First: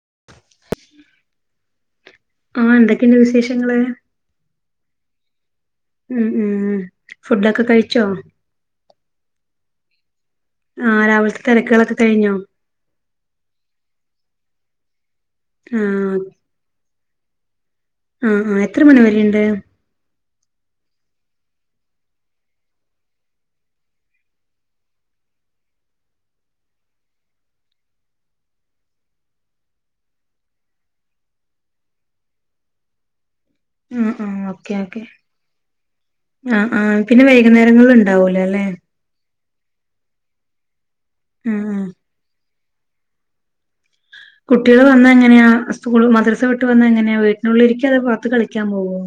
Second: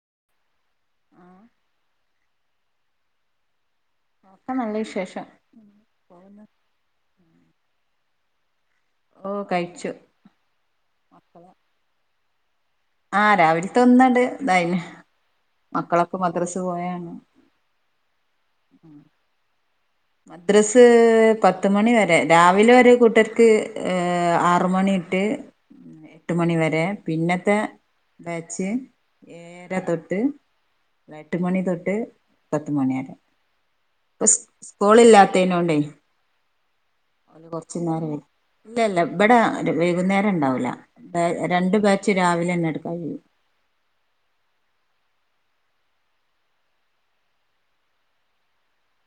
[unintelligible] ആഹ് ആഹ എന്തൊക്കെയുണ്ട് വിശേഷങ്ങള് എനി ക്കെ നല്ല വിശേഷം ഉം പോകുന്നു ഉം ഫുഡൊക്കെ കഴിച്ചോ ഓ കഴിച്ചു ആ രാവിലത്തെ മക്കള തിരക്കുകളൊക്കെ കഴിഞ്ഞോ ആഹ് രാവിലെ തിരക്ക് കഴിഞ്ഞു മക്കളൊക്കെ മദ്രാസ് പോകുവ ആ ആ എത്ര മണി വരുണ്ട് മദ്രസ്സ് പത്തു മണി വരെ രാവിലെ ഒരു ഒരു കൂട്ടർക്ക്ഏ ആറുമണി തൊട്ടു എട്ടു മണി വരെ പിന്നത്തെ ബാച്ച് ആർ തൊട്ട് എട്ടുമണി തൊട്ട് പത്തു മണി വരെ ആഹ് ആഹ് ഓക്കെ ഓക്കേ സ്കൂളില്ലാത്തതിനോണ്ടേ ആ ആ പിന്നെ ഓല് വൈകുന്നേരങ്ങള ഉണ്ടാവൂലേ അല്ലെ ഒരു വൈകുന്നേരം ഉണ്ടാവൂല ആഹ് രണ്ട ആഹ് ബാച്ച് രാവിലെ തന്നെ എടുക്കും ഗായി കുട്ടികൾ വന്ന എങ്ങനെയാ സ്കൂൾ മദ്രസ വിട്ട് വന്ന എങ്ങനെയാ വീട്ടിനുള്ളിൽഇ രിക്കുമോ അതോ പുറത്ത് കളിക്കാൻ പോകോ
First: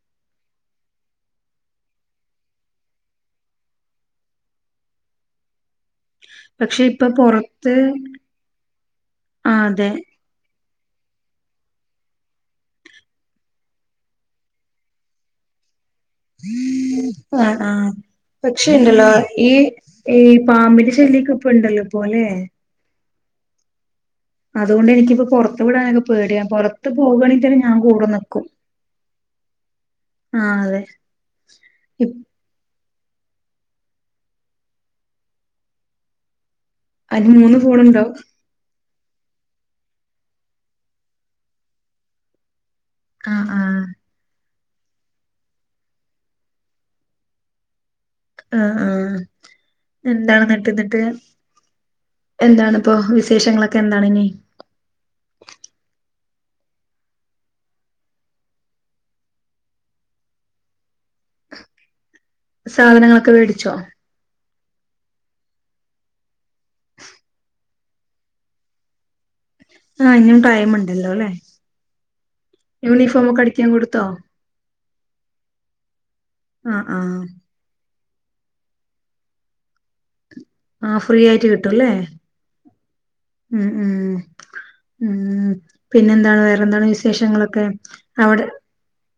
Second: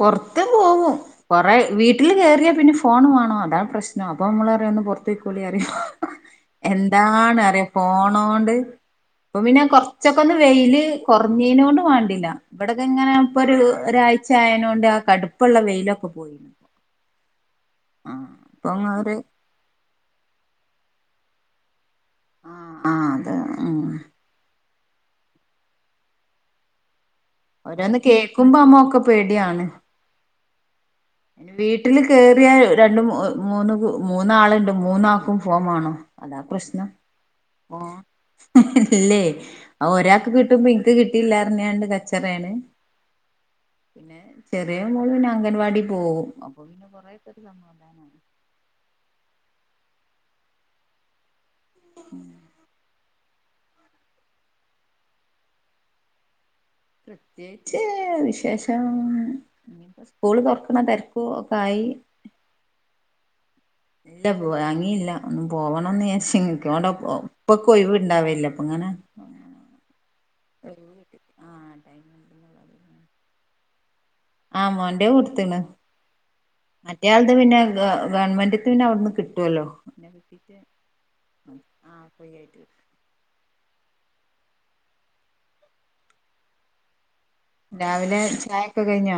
പൊറത്തും പോവും കൊറെ വീട്ടിൽ കേയറിയാ പിന്നെ ഫോണ് വേണം അതാണ് പ്രശ്നം അപ്പൊ നമ്മളറിയാണ്ട് ഒന്ന് പുറത്തേക്ക് ക്കളിക്കാൻ പോയ അറിയോ പക്ഷെ ഇപ്പൊ എന്താണ് അറിയ പുറത്ത് ഫോണോണ്ട് ഇപ്പൊ പിന്നെ ആഹ് അതെ കൊർച്ചൊക്കൊന്ന് വെയില് കൊർനെയ്നോണ്ട് വാണ്ടില്ല വ്ടെത് ങ്ങനെ പ്പൊര് ഒരായ്ച് ആയ്നോണ്ട് ആ കട്പ്പള്ള വെയിലൊ ആ ആഹ് പക്ഷെ ഇപ്പൊ ഇണ്ടല്ലോ ഒരു ഈ ഇ പാമ്പിന്റെ ശല്ല്യൊക്കപ്പ ണ്ടല്ലോ പോലെ അ ആ അതോണ്ട് എനിക്കിപ്പോ പൊറത്ത് വിടാനൊക്കെ പേടിയാ പൊറത്ത് ഓരോന്ന് കേക്കുമ്പോ അമ്മ ഒക്ക പേട്യണ് ആ അതെ വീട്ടില് ഇപ് കേറ്യാൽ രണ്ട് മൂ മൂന്ന് മൂന്നാള്ണ്ട് മൂന്നാക്കും ഫോ മാണോ അതാ പ്രശ് അന് മൂന്ന് ഫോൺ ണ്ടോ ഇല്ലേ ഒരാക്ക് കിട്ടുമ്പോ ഇൻക്ക് കിട്ടില്ലാന്നർന്യാണ്ട് കച്ചറെണ് ആ ആഹ് ചെറിയ മോള് പിന്ന അംഗൻവാടി പോവും അപ്പൊ പിന്ന കൊറേക്കൊരു സമാധാനാ ആ ആഹ് എന്താണ് ന്ട്ട് ന്നിട്ട് എന്താണ് പ്പൊ വി ഷങ്ങളൊക്കെ എന്താണ് ഇനി പ്രത്യേച്ച് വിശേഷം സ്കൂള് തുറക്കണ തെര്ക്കു ഒക്ക ആയി സാധനങ്ങളൊക്കെ വേടിച്ചോ ല്ല വാങ്ങീല്ല ഒന്നും പോവണന്ന് ചാര്ച്ങ്ങ്ക്ക പ്പ ക്കൊയിവ് ണ്ടാവല്ല പ്പ ങ്ങനെ ആഹ് ഇനിയും ടൈം ഒര് മിനുട്ട് ആ ടൈം ണ്ട് യൂണിഫോമൊ ക്കടിക്കാൻ കൊടുത് ആ മോന്റെ കൊട്ത്ത്ണ് ആഹ് ആഹ് മറ്റേയാൾത് പിന്നെ ഗ ഗവൺമന്റ് പിന്നെ അവ്ട്ന്ന് കിട്ടുവല്ലോ ആഹ് ഫ്രീ ആയിട്ട് കിട്ടുംല്ലേ ആ ഫ്രീ ആയിട്ട് ഉം ഉം ഉം പിന്നെ എന്താ വേറെന്താണ് വിഷ് വിശേഷങ്ങളൊക്കെ രാവിലെ അവിടെ ചായൊക്കെ കഴിഞ്ഞോ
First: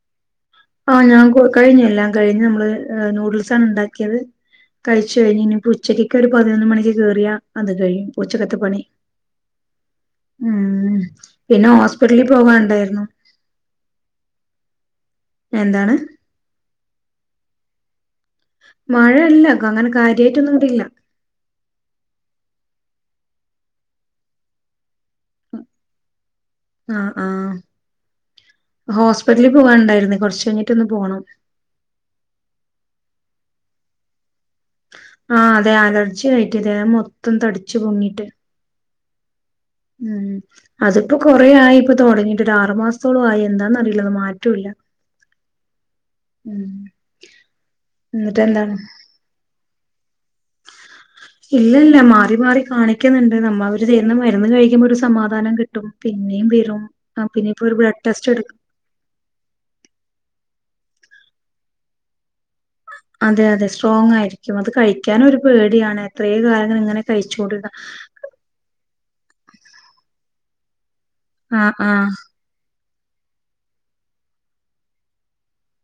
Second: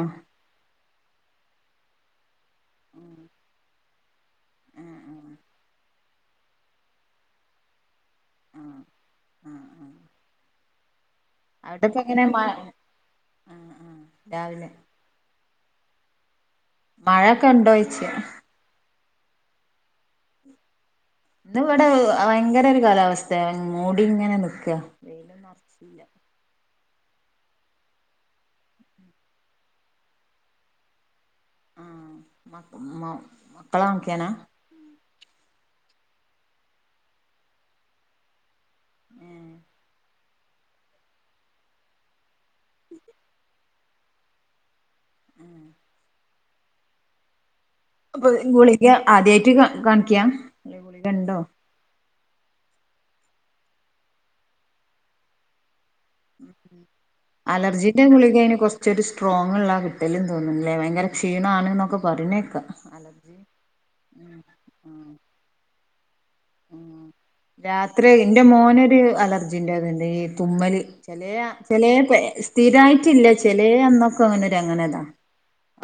ആഹ് ഞാൻ കൊ കഴിഞ്ഞു എല്ലാം കഴിഞ്ഞു ഏ ആ നൂഡിൽസ് ഉണ്ടാ ത് ആ കഴിച് കഴിഞ്ഞ് ഇനി ഉച്ചക്കെക്ക ഒരു പതിനൊന്ന് മണിക്ക് കേറിയാ അത് കഴിയും. ഉച്ചക്കത്ത ആ പണി ആ ആ ഉം ഉം പിന്നെ അവിടെപ്പ എങ്ങനെ ഹോസ്പിറ്റലിൽ മ പോവാൻ ണ്ടായിരുന്നു ആ ആ രാവിലെ എന്താണ് മഴക്കെ ഉണ്ടോയിച്ച മഴ അല്ല അങ്ങനെ കാര്യമായിട്ടൊന്നും ഇവിടില്ല ഇന്ന് ഇവിടെ ഏഹ് ഭയങ്കര ഒരു കാലാവസ്തെ മൂടി ഇങ്ങനെ നിക്ക ആ ആഹ ഹോസ്പിറ്റലിൽ പോവാൻ ണ്ടായിരുന്നെ കൊറച്ചഴിഞ്ഞിട്ടന്ന് പോണം ആ മ മ മക്കലാനിക്കാനാ ആഹ അതെ അലർജി ആയിട്ട് ദേഹം മൊത്തം തടിച് പൊങ്ങിട്ട് ഏ ഉം അതിപ്പോ കൊറേ ആയി ഇപ്പൊ തുടങ്ങി ട്ടാറ് മാസത്തോളം ആയി എന്താന്നറിയി ങള്മാറ്റുല്ല ഉം അപ്പൊ എന്നിട്ട് ഇൻ എന്താണ് ഗുളിഗ ആദ്യായിട്ട് കാ ഗൺ ക്യാ ഉണ്ട ണ്ടോ ഇല്ലല്ല മാറി മാറി കാണിക്കുന്നുണ്ട് നമ്മ അവര് തരുന്ന മരുന്ന് കഴിക്കുമ്പോ ഒരു സമാധാനം കിട്ടും പിന്നെയും വരും ആഹ് പിന്നെ ഇപ്പൊ ഒരു ബ്ലഡ് അലർജീന്റെ ടെസ്റ്റ് ഗുളിക എടു അയിന് കൊറച്ചൊരു സ്ട്രോങ്ള്ള കിട്ടലും തോന്നുന്നി അല്ലെ ഭയങ്കര ക്ഷീണ ആണ്ന്നൊക്കെ പറയണെക്കാ അതെ അതെ സ്ട്രോങ് ആയിരിക്കും അത് കഴിക്കാനൊരു പേടിയാണ് എത്രേ കാലങ്ങൾ ഇങ്ങനെ കഴിച്ചോണ്ടിരുന്ന രാത്രി എന്റെ മോനൊരു അലർജിന്റെത്ണ്ട് ഈ തുമ്മല് ചെലേ ആഹ് ചെലേ ആഹ് സ്ഥിരായി പറ്റില്ല ചെലേ അന്നൊക്കെ അങ്ങനൊര് അങ്ങനെതാ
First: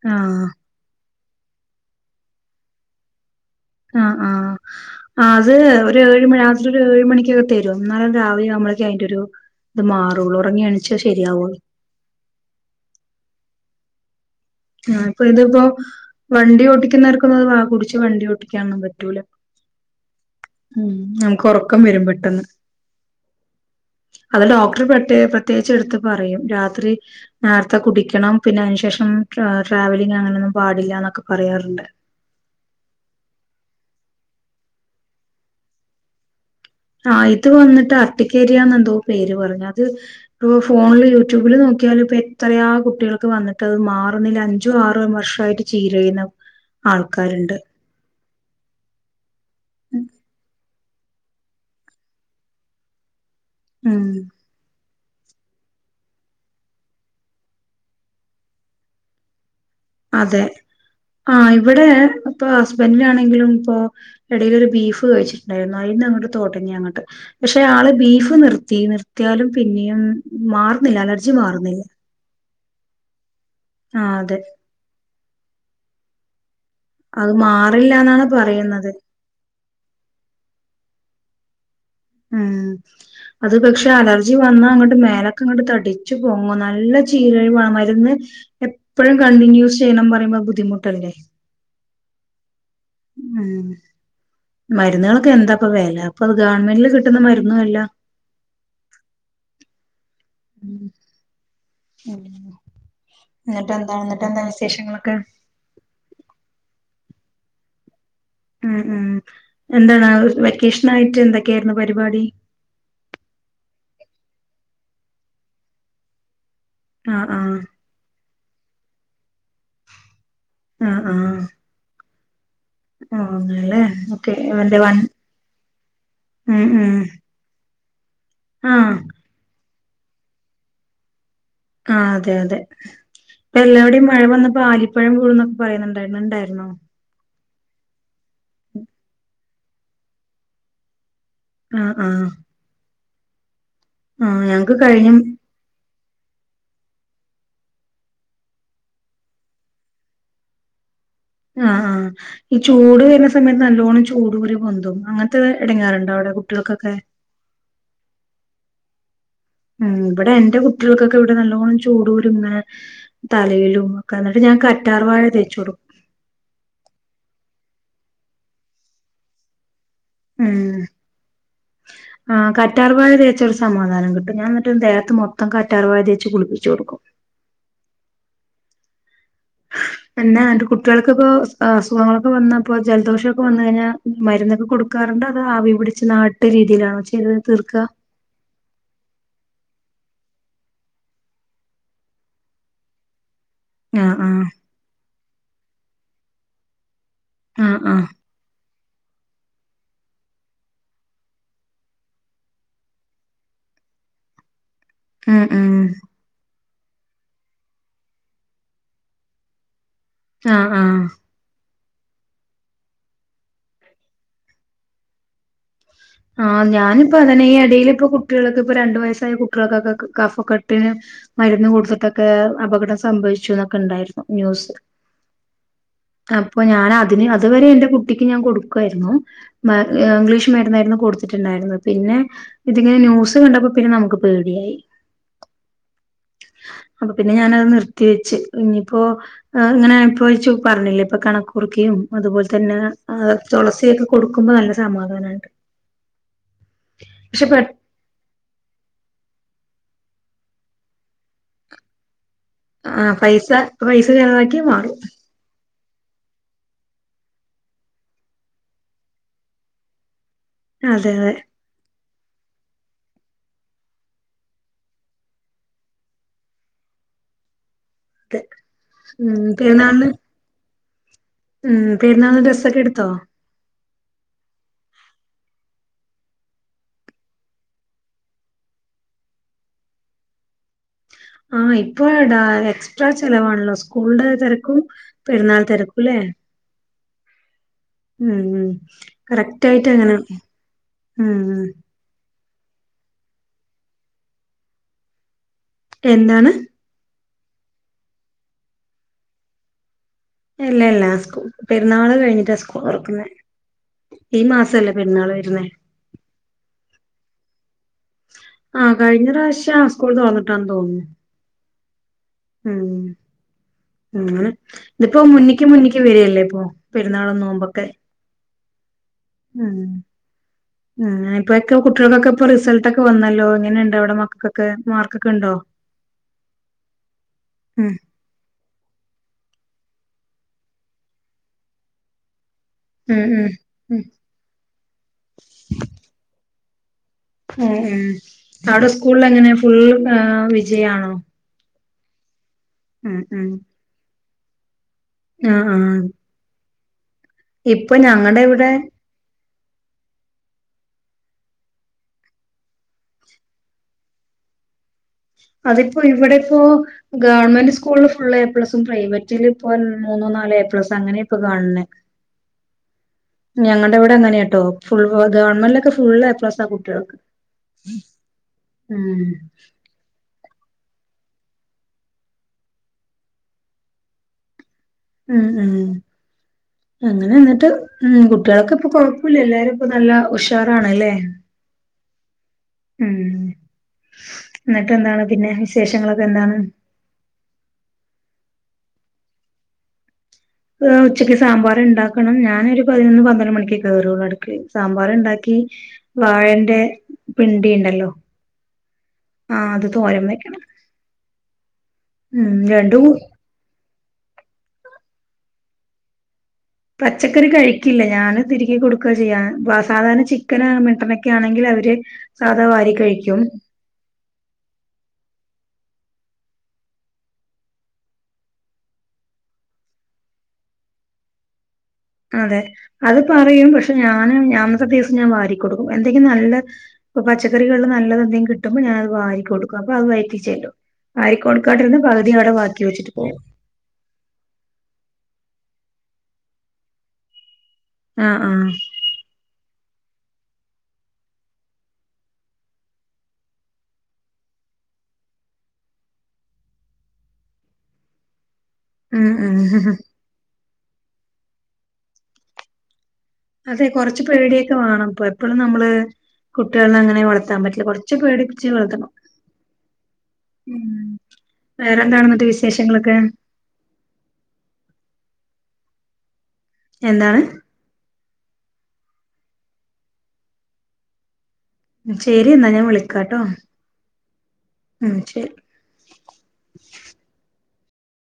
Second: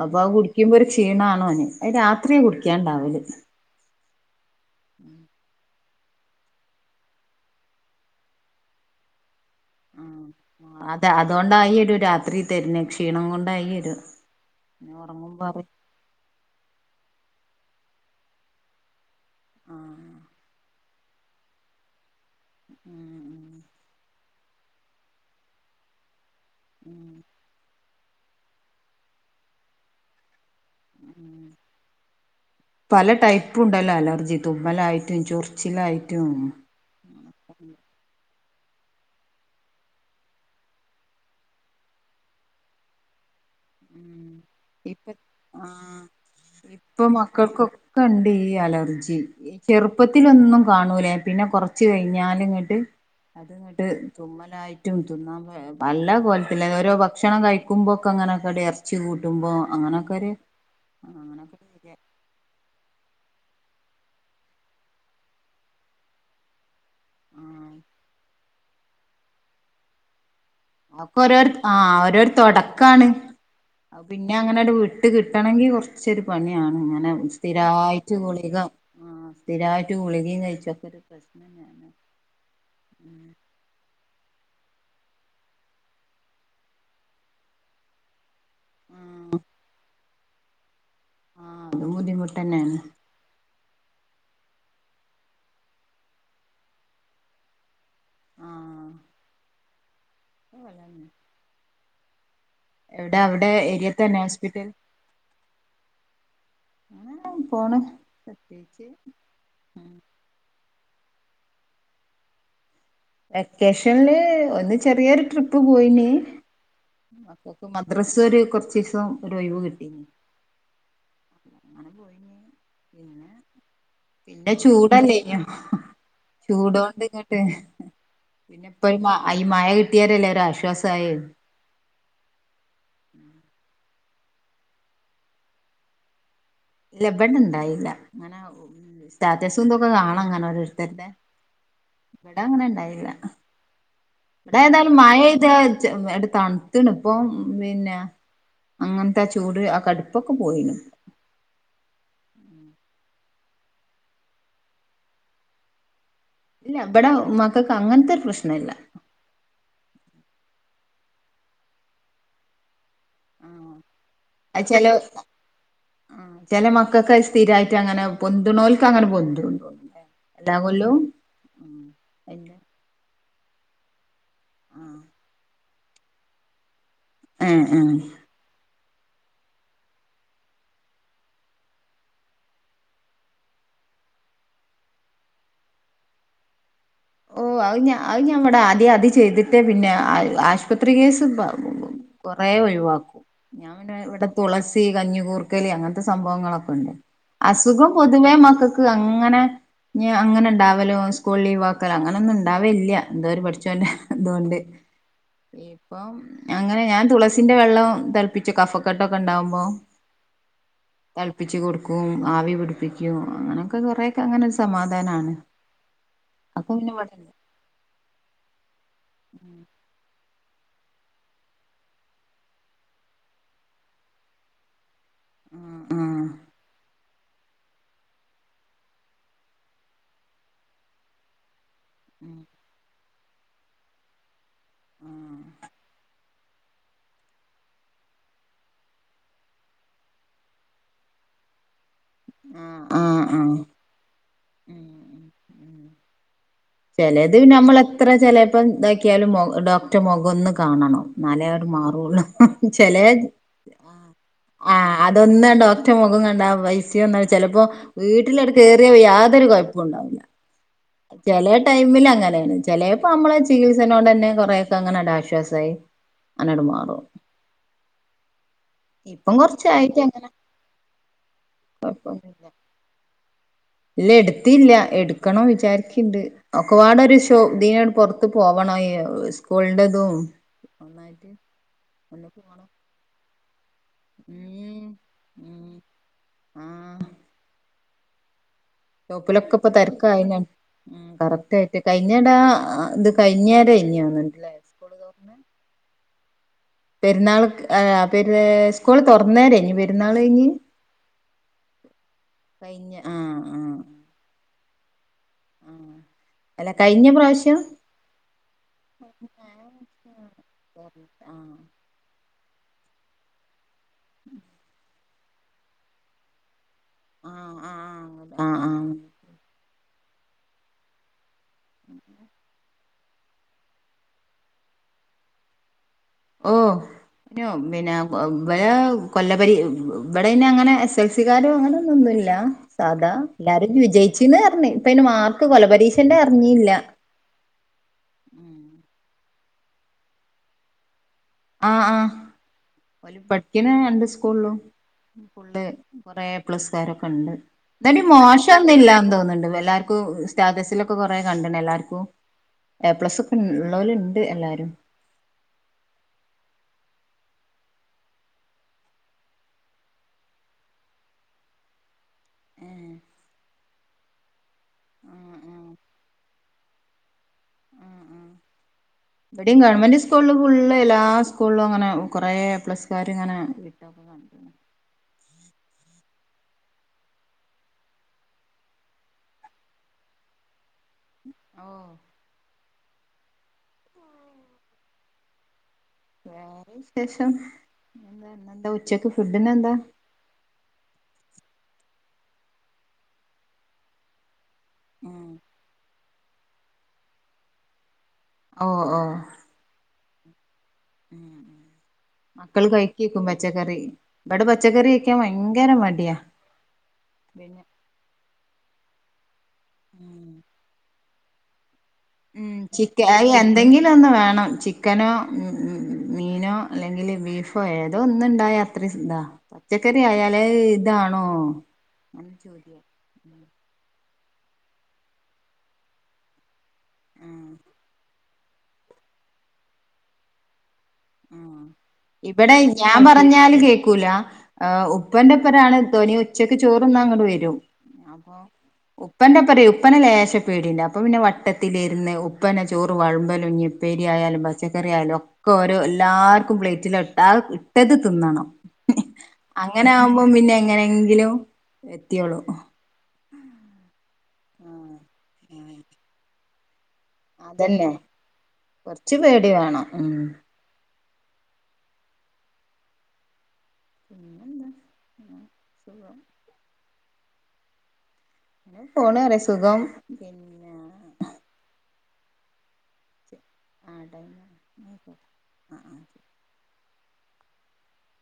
അപ്പൊ ആ ആഹ് കുടിക്കുമ്പോ ഒരു ക്ഷീണ അന് അയ് രാത്രിയ കുടിക്കാണ്ടാവല് ആ ആ അത് ഒരു ഏഴ് മണി രാത്രിഒരു ഏഴ് മണിക്കത് തരും എന്നാലത് രാവിലആവുമ്പയ്‌ക് അയിന്റോരു ആ അതെ അതോണ്ടായി ഒരു രാത്രി തരുന്ന ക്ഷീണം കൊണ്ടായി ത ആ ഇപ്പൊ ഇതിപ്പോ വണ്ടി ഓടിക്കുന്നവർക്ക പ വാ കുടിച്ച് വണ്ടിഓട്ടിക്കാനൊന്നും പറ്റൂല ആ ഉം നമുക്ക് ഒറക്കം വരും പെട്ടന്ന് [inaudible] അത് ഡോക്ടർ പ്രത്യേ പ്രത്യേകിച്ച് എടുത്ത് പറയും രാത്രി ഉം ആ ത്തെ കുടിക്കണം പിന്നെ അതിനുശേഷം ട്രാവലിംഗ് അങ്ങനൊന്നും പാടില്ല എന്നൊക്കെ പറയാറുണ്ട് പല ടൈപ്പും ഉണ്ടല്ലോ അലർജി തുമ്മലായിട്ടും ചൊറിച്ചിലായിട്ടും. ആ ഇത് വന്നിട്ടാ [unintelligible] എന്തോ പേര് പറഞ്ഞു അത് ഇ ഫോണില് യൂട്യൂബിൽ നോക്കിയാലും ഇപ്പോ എത്രയാ കുട്ടികൾക്ക് വന്നിട്ട്ത് മാറ്ണ് ഇപ്പ ആ ഇപ്പൊ ആൾക്കാരുണ്ട് മക്കൾക്കൊക്കെ ഉണ്ട് ഈ അലർജി ഈ ചെറുപ്പത്തിലൊന്നും കാണൂലേ പിന്നെ കൊറച്ച് കഴിഞ്ഞാല ഇങ്ങട്ട് അത്ങ്ങിട്ട് ഉം തുമ്മലായി റ്റും തിന്നാ പ പല കോലത്തി ഓരോ ഭക്ഷണം കഴിക്കുമ്പോക്കെ അങ്ങനെക്കെ എറച്ചി കൂട്ട ട്ടുമ്പോ അതെ ആ ഇവിടെ ഒരു ഇപ്പൊ ഹസ്ബൻഡിനാണെങ്കിലും ഇപ്പോൾ ഇടയിയിലൊരു ബീഫ് കഴിച്ചിട്ടുണ്ടായിരുന്നു അയിന്നങ്ങട്ട് തൊടങ്ങി അങ്ങോട്ട് പക്ഷെ ആ ആള് ബീഫ് നിർ ത്തീ നിർത്തിയാലും പിന്നെയും മാറുന്നില്ല അലർജി ഒക്കെരോരു ആ മാറുന്നില്ല ഓരോരു തൊടക്കാണ് ആഹ് പിന്നെ അതെ അങ്ങനെ ഒരു വിട്ട് കിട്ടണെങ്കി കുറച്ചൊരു പണി ഇങ്ങനെ അത് മാറില്ല സ്ഥിരായിട്ട് എന്നാണ് ഗുളിക പറയുന്നത് ആ സ്ഥിരായിട്ട് ഗുളികയും കഴിച്ച് ഇര പ്രശ്നഞാണ് ഉം അത് പക്ഷെ അലർ ഇരുചി വന്നാ അങ്ങോട്ട് മേലൊക്കെ അങ്ങോട്ട് തടിച്ചു പോൊങ്ങും നല്ല ചീരഴി വണം മരുന്ന് എപ്പോഴും ആ കണ്ടിന്യൂസ് ചെയ്യണം പറ ബുദ്ധിമുട്ടല്ലേ അത് ബുദ്ധിമുട്ടേന്നെണ് ഉം മരുന്നുകളൊക്കെ എന്താപ്പ വേല അപ്പൊ അത് ഗവണ്മെന്റിില് കിട്ടുന്ന മരുന്നുല്ല ല്ലന്ന ഉം എവിടെ അവിടെ ഏരിയത്ത തന്നെ ഹോസ്പിറ്റൽ വിശേഷങ്ങളൊക്കെ ആ പോണ ഉം ഉം എന്താണ് വെകേഷ്ണായിട്ട് എന്തൊക്കെയായിരുന്നു പരിപാടി വെക്കേഷനില് ഒന്ന് ചെറിയൊരു ട്രിപ്പ് പോയിന് ആഹ് ആഹ് അപ്പേക്ക് മദ്രസ് വര് കുറച്ച് തിസോ ഒരൊഴിവ് കിട്ടി അങ്ങനെ പോയി ആ അങ്ങെല്ലെ ന്നെ ഉം ഉം ചൂടല്ലയ്നോചൂടോണ്ട് ഇങ്ങോട്ട് പിന്നെ ഇപ്പൊ ആഹ് ഒരു ഐ മയ ട്ടയാരല്ല ഒരാശ്വാസ ആയെ ആ അതെ അതെ ഇപ്പല്ലാ വിടെ യും മഴ വന്നപ്പോ ആലിപ്പഴം വീഴുന്നൊക്കെ പറയുന്നുണ്ടായിരുന്നുണ്ടായിരു ലബണ്ണ് ണ്ടായി ല അങ്ങനെ ഒ സ്റ്റാറ്റ് രസുന്തൊക്കെ കാണാം അങ്ങനെഓരോത്തന്നെ ആഹ് ആഹ് ഇവിടങ്ങനെണ്ടായില്ല ആഹ് ഇവിടെ ഞങ്ങക്ക് ഏതായാലും കഴിഞ്ഞ മഴ ഇതേൽ ചെഎടു തണുത്തണ ഇപ്പംപിന്നെ അങ്ങനത്തെ ചൂട് ആ കടുപ്പൊക്കെ പോയി ണ് ആ ആ ഈ ചൂട് വരുന്ന സമയത്ത് നല്ലോണം ചൂട് കുരു പൊന്തും അങ്ങനത്തെ എടങ്ങാറുണ്ടവിട ഇല്ല ഇവിടെ മക്കക്ക് അങ്ങനത്തെ ഒരു പ്രശ് നല്ല ഉം ഇവിടെ എന്റെ കുട്ടികൾക്കൊക്കെ ഇവിടെ നല്ലോണം ചൂടു കുരുങ്ങനെ ആഹ് തലയിലും ഒക്കെ എന്നിട്ട് ഞാൻ അത് ചെല കറ്റാർ വാഴ തേച്ച് കൊടുക്കും ആഹ് ചെല മക്കൾക്ക് അത് സ്ഥിരായിട്ട് അങ്ങനെ പൊന്തുണോൽക്ക് അങ്ങനെ പൊന്തുള്ളു ഉം ആ അയിന്റെ കറ്റാർവാഴ തേച്ച് ചൊരു സമാധാനം കിട്ടും ഞാ എന്നിട്ട് ആഹ് ദേഹത്ത് മൊത്തം കറ്റ് കറുവാ തേച്ച് കുളിപ്പിച്ച് കൊടുക്കും ആ ആ പിന്നെ ന്റെ കുട്ടികൾക്കൊക്കെ അസുഖങ്ങളൊക്കെ വന്നപ്പോ ജലദോഷമൊക്കെ വന്ന് കഴിഞ്ഞാൽ മരുന്നൊക്കെ കൊടുക്കാറുണ്ടോ അതോആവി പിടിച്ച് നാട്ടിലിരി ഓ അത് അത് ഞമ്മടെ ആദ്യം അത് ചെയ്തിട്ട് പിന്നെ ആ ആശുപത്രി കേസ് കൊറേ ഒഴിവാക്കും ഞാൻ ആഹ് പിന്നെഇവിടെ ആഹ് തുളസി കഞ്ഞി കൂർ ക്കലി അങ്ങനത്തെ സംഭവങ്ങളൊക്കെണ്ട് ആഹ് അസുഖം ആഹ് പൊതുവേ മക്കക്ക് അങ്ങനെ ഇനി അങ്ങനെ ഉണ്ടാവലോ സ്കൂൾ ലീവാക്ക് ക്ക അങ്ങനൊന്നും ഉണ്ടാവേല്ല എന്താ ഒരു പടച്ചോന്റെ ഹ ഇതുകൊണ്ട് ഉം ഉം ഇപ്പം അങ്ങനെ ഞാൻ തുളസിന്റെ വെള്ളം തളപ്പിച്ചു കഫക്കെട്ടൊക്കെ ഉണ്ടാവുമ്പോ ആഹ ആഹ ക്കും ആവി പിടിപ്പിക്കും അങ്ങനെയൊക്കെ കൊറെയൊക്കെ അങ്ങനെ സമാധാനമാണ് ആഹ് ഞാനിപ്പ അതെ ഈ ഇടയിൽ ഇപ്പ കുട്ടികളൊക്കെ ഇപ്പ രണ്ടു വയസ്സായ കുട്ടികൾക്കൾക്ക് കഫക്കട്ടിന് മരുന്ന് കൊടുത്തിട്ടൊക്കെ അപകടം സംഭവിച്ചു എന്നൊക്കെ ഉണ്ടായിരുന്നു ന്യൂസ് ആഹ് അപ്പൊ ഞൻ അതിന് അതുവരെ എന്റെ കുട്ടിക്ക് ഞാൻ കൊടുക്കുായിരുന്നു ഇംഗ്ലീഷ് മേഡിയംായിരുന്നു കൊടുത്തിട്ടുണ്ടായിരുന്നത് പിന്നെ ഇതിങ്ങനെ ന്യൂസ് കണ്ടപ്പോന്നെ നമുക്ക് പേ ഇ അപ്പൊ പിന്നെ ഞാനത് നിർത്തിവെച്ച് ഇനിയിപ്പോ ഇങ്ങനെ അനുഭവിച്ചു പറഞ്ഞില്ലേ ഇപ്പൊ കണക്കുറക്കും അതുപോലെ തന്നെ ആഹ് തുളസിയൊക്കെ കൊടുക്കുമ്പോ നല്ല സമാധാനുണ്ട് ചിലത് പിന്നെ നമ്മള എത്ര ചിലപ്പം ഇതാക്കിയാലും ഒറ്റ മുഖംൊന്ന് കാണണം നാലേർ മാറയുള്ളൂ ആ പൈസ പൈസ ചെലവാക്കിയ മാറും ഒറ്റ മുഖം കണ്ട പൈസൊന്നും ചെലപ്പോ വീട്ടിലണ് കേറിയ യാതൊരു കൊഴപ്പവും ഉണ്ടാവില്ല അതെ അതെ ചെല ടൈമിൽ അങ്ങനെയാണ് ചെലേപ്പൊ നമ്മളെ ചികിത്സനോട് തന്നെ കൊറെയൊക്കെ അങ്ങനണ്ട് ആശ്വാസായി അങ്ങനണ്ട് മാറും അതെ ഇപ്പം ഉം കൊറച്ചായിട്ട് പെരുന്നാളിന് അങ്ങനെ ഉം പെരുന്നാളിന് ഡ്രസ്സൊക്കെ എടുത്തോ ഇല്ല എടുത്തില്ല എടുക്കണം വിചാരിക്കണ്ട് ഒക്കെപാടെ ഒരു ശോ ഇതിനങ്ങട്ട് പുറത്ത് പോവണം സ്കൂളിന്റെ ഇതും ആ ഇപ്പോഴാടാ എക്സ്ട്രാ ചെലവാണല്ലോ സ്കൂളിന്റെ തിരക്കും ഉം പെരുന്നാൾ ഉം തിരക്കും അല്ലേ ആഹ് ഉം ഉം ഷോപ്പിലൊക്കെ ഇപ്പ കറക്റ്റ് ആയിട്ട് അങ്ങനെ ഉം തിരക്കായിന് ഉം കറക്റ്റായിട്ട് കഴിഞ്ഞെടെ ആ ഇത് [unintelligible] സ്കൂള് തൊറന്ന്‌ എന്താണ് പെരുന്നാൾ ആ പെരു സ്കൂൾ തുറന്ന [unintelligible] ഇല്ല ഇല്ല സ്കൂ പെരുന്നാള് കഴിഞ്ഞിട്ടാ സ്കൂള് കഴിഞ്ഞ തുറക്കുന്നെ ആഹ് ആഹ് ഈ മാ [unintelligible] പെരുന്നാള് വരുന്നേ ശ്യം ആ കഴിഞ്ഞ പ്രാവശ്യം സ്കൂൾ തൊറന്നിട്ടാണെന്ന് തോന്നുന്നു ആഹ് ഉം ഉം ഇതിപ്പോ മുന്നക്ക് മുന്നേക്ക് വരികല്ലേ ഇപ്പൊ പെരുന്നാളും നോമ്പൊക്കെ ഉം ഉ ആങ്ങനെ ഇപ്പൊക്കെ കുട്ടികൾകൊക്കെ ഇപ്പ റിസൾട്ട വന്നല്ലോ എങ്ങനെയുണ്ട് അവിടെ മക്കൾക്കൊക്കെ മാർക്കൊക്കെ ഉണ്ടോ ഓ പിന്നെ ഉം മിനെ വ കൊല്ലപരി ഇവിടെ അയ്ന് അങ്ങനെ എസ് എൽ സിക്കാരോ അങ്ങനെ ഒന്നുംന്നുല്ല സാധാ ഉം ഉം എല്ലാരും ഉം വിജയിച്ചിന്ന് പറഞ്ഞ്ഇപ്പ അയിന് മാർക്ക് കൊല്ല പരീശേന്റെ അറിഞ്ഞില്ല ഉം ഉ അവിടെ സ്കൂളിൽ എങ്ങനെ ഫുൾ അ വിജയ ആണോ ആ ആ ഒരു ഉം പഠ്കിന് രണ്ട് കുളും ഫുള്ള് ആഹ് ആഹ് കുറേ ഏ പ്ലസ് തെരക്ക് ണ്ട് ഇപ്പൊ നിട്ട് ഞങ്ങടെ ഇവിടെ മോശൊന്നും ഇല്ലാന്ന് തോന്നുന്ന്ണ്ട് വര് എല്ലാർക്കും സ്റ്റാറ്റസിലൊക്കെ കൊറേ കണ്ടണ് എല്ലാർക്കും എ പ്ലസ് ഒക്കെ ഉള്ളവല ഉണ്ട് എല്ലാരും അതിപ്പോ ഇവിടെ ഇപ്പോ ഗവൺമെന്റ് സ്കൂളിൽ ഫുള്ള് എ പ്ലസും പ്രൈവറ്റില് ഇപ്പോ മൂന്നോ നാലോ എ പ്ലസും അങ്ങനെ ഇപ്പൊ കാൺണെ ഏഹ് ഞങ്ങളുടെ ഇവിടെ അങ്ങനെയാ ട്ടോ ഫുൾ വ ആഹ് ആഹ് ഗവൺമെന്റൊക്കെ ഫുള്ള എപ്ലസാ കുട്ടികൾക്ക് ഉം വിടെയും ഗവൺമെന്റ സ്കൂളും ള്ള എല്ലാ സ്കൂളിലും അങ്ങനെ കൊറേ പ്ലസ്കാര് ഇങ്ങനെ ഇട്ടൊക്കെ കണ്ട്ക്ക്ണ് ഉം ഉം അങ്ങനെ നിട്ട് ഉ കുട്ടികളൊക്കെ ഇപ്പൊ കൊഴപ്പില്ല എല്ലാരും ഇപ്പ നല്ല ഉഷാ ഓഹ് ഉം എന്നിട്ട് എന്താണ് പിന്നെ വിശേഷങ്ങളൊക്കെ എന്താണ് വേറെ വിശേഷം പിന്നെ എന്താ ഇന്നെന്താ ഉ ഉച്ചക്ക് ഫുഡിനെന്ത ആ ഉച്ചയ്ക്ക് സാമ്പാറ് ഇണ്ടാക്കണം ഞാന ഒരു പതിനൊന്ന് പന്ത്രണ്ട് മണിക്കെ കേറൊള്ളു അട് ക്ക് സാമ്പാർ ഇണ്ടാക്കി വാഴന്റെ പിണ്ടിണ്ടല്ലോ ഓ ഓഹ് തോരൻവെക്കണം മക്കൾ രണ്ടും കഴിക്കിക്കും പച്ചക്കറി ഇവിടെ പച്ചക്കറി ഭയങ്കര മടിയാ പച്ചക്കറി പിന്നെ കഴിക്കില്ല ഞാന് തിരികി കൊടുക്കുക ചെയ്യാം സാധാരണ ഉം ചിക്കൻ മട്ടൺ ഒക്കെ ആണെങ്കിൽ അവര് ഉം സാധാ വാരി ചിക്ക് അല്ല കഴിക്കും എന്തെങ്കിലും ഒന്ന് വേണം ചിക്കനോ ഉം ഉം മീനോ അല്ലെങ്കില് ബീഫോ ഏതോ ഒന്നു ഇണ്ടായ അത്രയും ഇതാ പച്ചക്കറി ആയാലേ ഇതാണോ അങ്ങനെ അതെ ചോദ്യ അത് പറയും പക്ഷെ ഞാന് ഞാൻ അന്നത്തെ ദിവസം ഞാൻ വാരികൊടുക്കും എന്തെങ്കിലും നല്ല ഉം പച്ചക്കറികളിൽ നല്ലത് എന്തെങ്കിലും കിട്ടുമ്പോൾ ഞാൻ അത് വാരികൊടുക്കും അപ്പൊ അത് വയറ്റിൽ ചെല്ലും ആ വാരി കൊടുക്കാണ്ടിരുന്ന പകുതി അവിടെ ഇവിടെ ബാക്കി ഞാൻ വെച്ചിട്ട് പോകും പറഞ്ഞാല് കേക്കൂല ഏഹ് ഉ ഉപ്പന്റെപ്പരാണ് [unintelligible] ഉച്ചയ്ക്ക് ചോറുണ്ണാൻ അങ്ങൊട് വരും അപ്പൊ ആഹ് ആഹ് ഉപ്പാന്റെ [unintelligible] ഉപ്പന ലേഷപേടിണ്ട് അപ്പൊ പിന്നെ വട്ടത്തിലിരുന്ന് ഉപ്പന ചോറ് വള്മ്പലും ഉപ്പേരി ആയാലും പച്ചക്കറി ആയാലും ഒക്കെ ഓരോ എല്ലാവർക്കും പ്ലേറ്റില ഇട്ട ഇട്ടത് തിന്നണം ഉം ഉം അങ്ങനെ ആകുമ്പോം പിന്നെ എങ്ങനെ എങ്കിലോ എത്തിയോളൂ അതെ കൊറച്ചു പേടിയൊക്കെ വേണം അപ്പ എപ്പോഴും ആഹ് നമ്മള് കുട്ടികള അങ്ങനെ വളർത്താൻ പറ്റില്ല അതന്നെ കൊറച് പേടിപ്പിച്ച് വളർത്തണം കൊറച്ച് പേടി വേണം ഉം വേറെന്താണ് എന്നിട്ട് വിശേഷങ്ങളൊക്കെ പിന്നെന്താ സുഖം എന്താണ് [unintelligible] സുഖം ശരി എന്നാ ഞാൻ വിളിക്കാട്ടോ ഉം ശരി [unintelligible] ആ ആ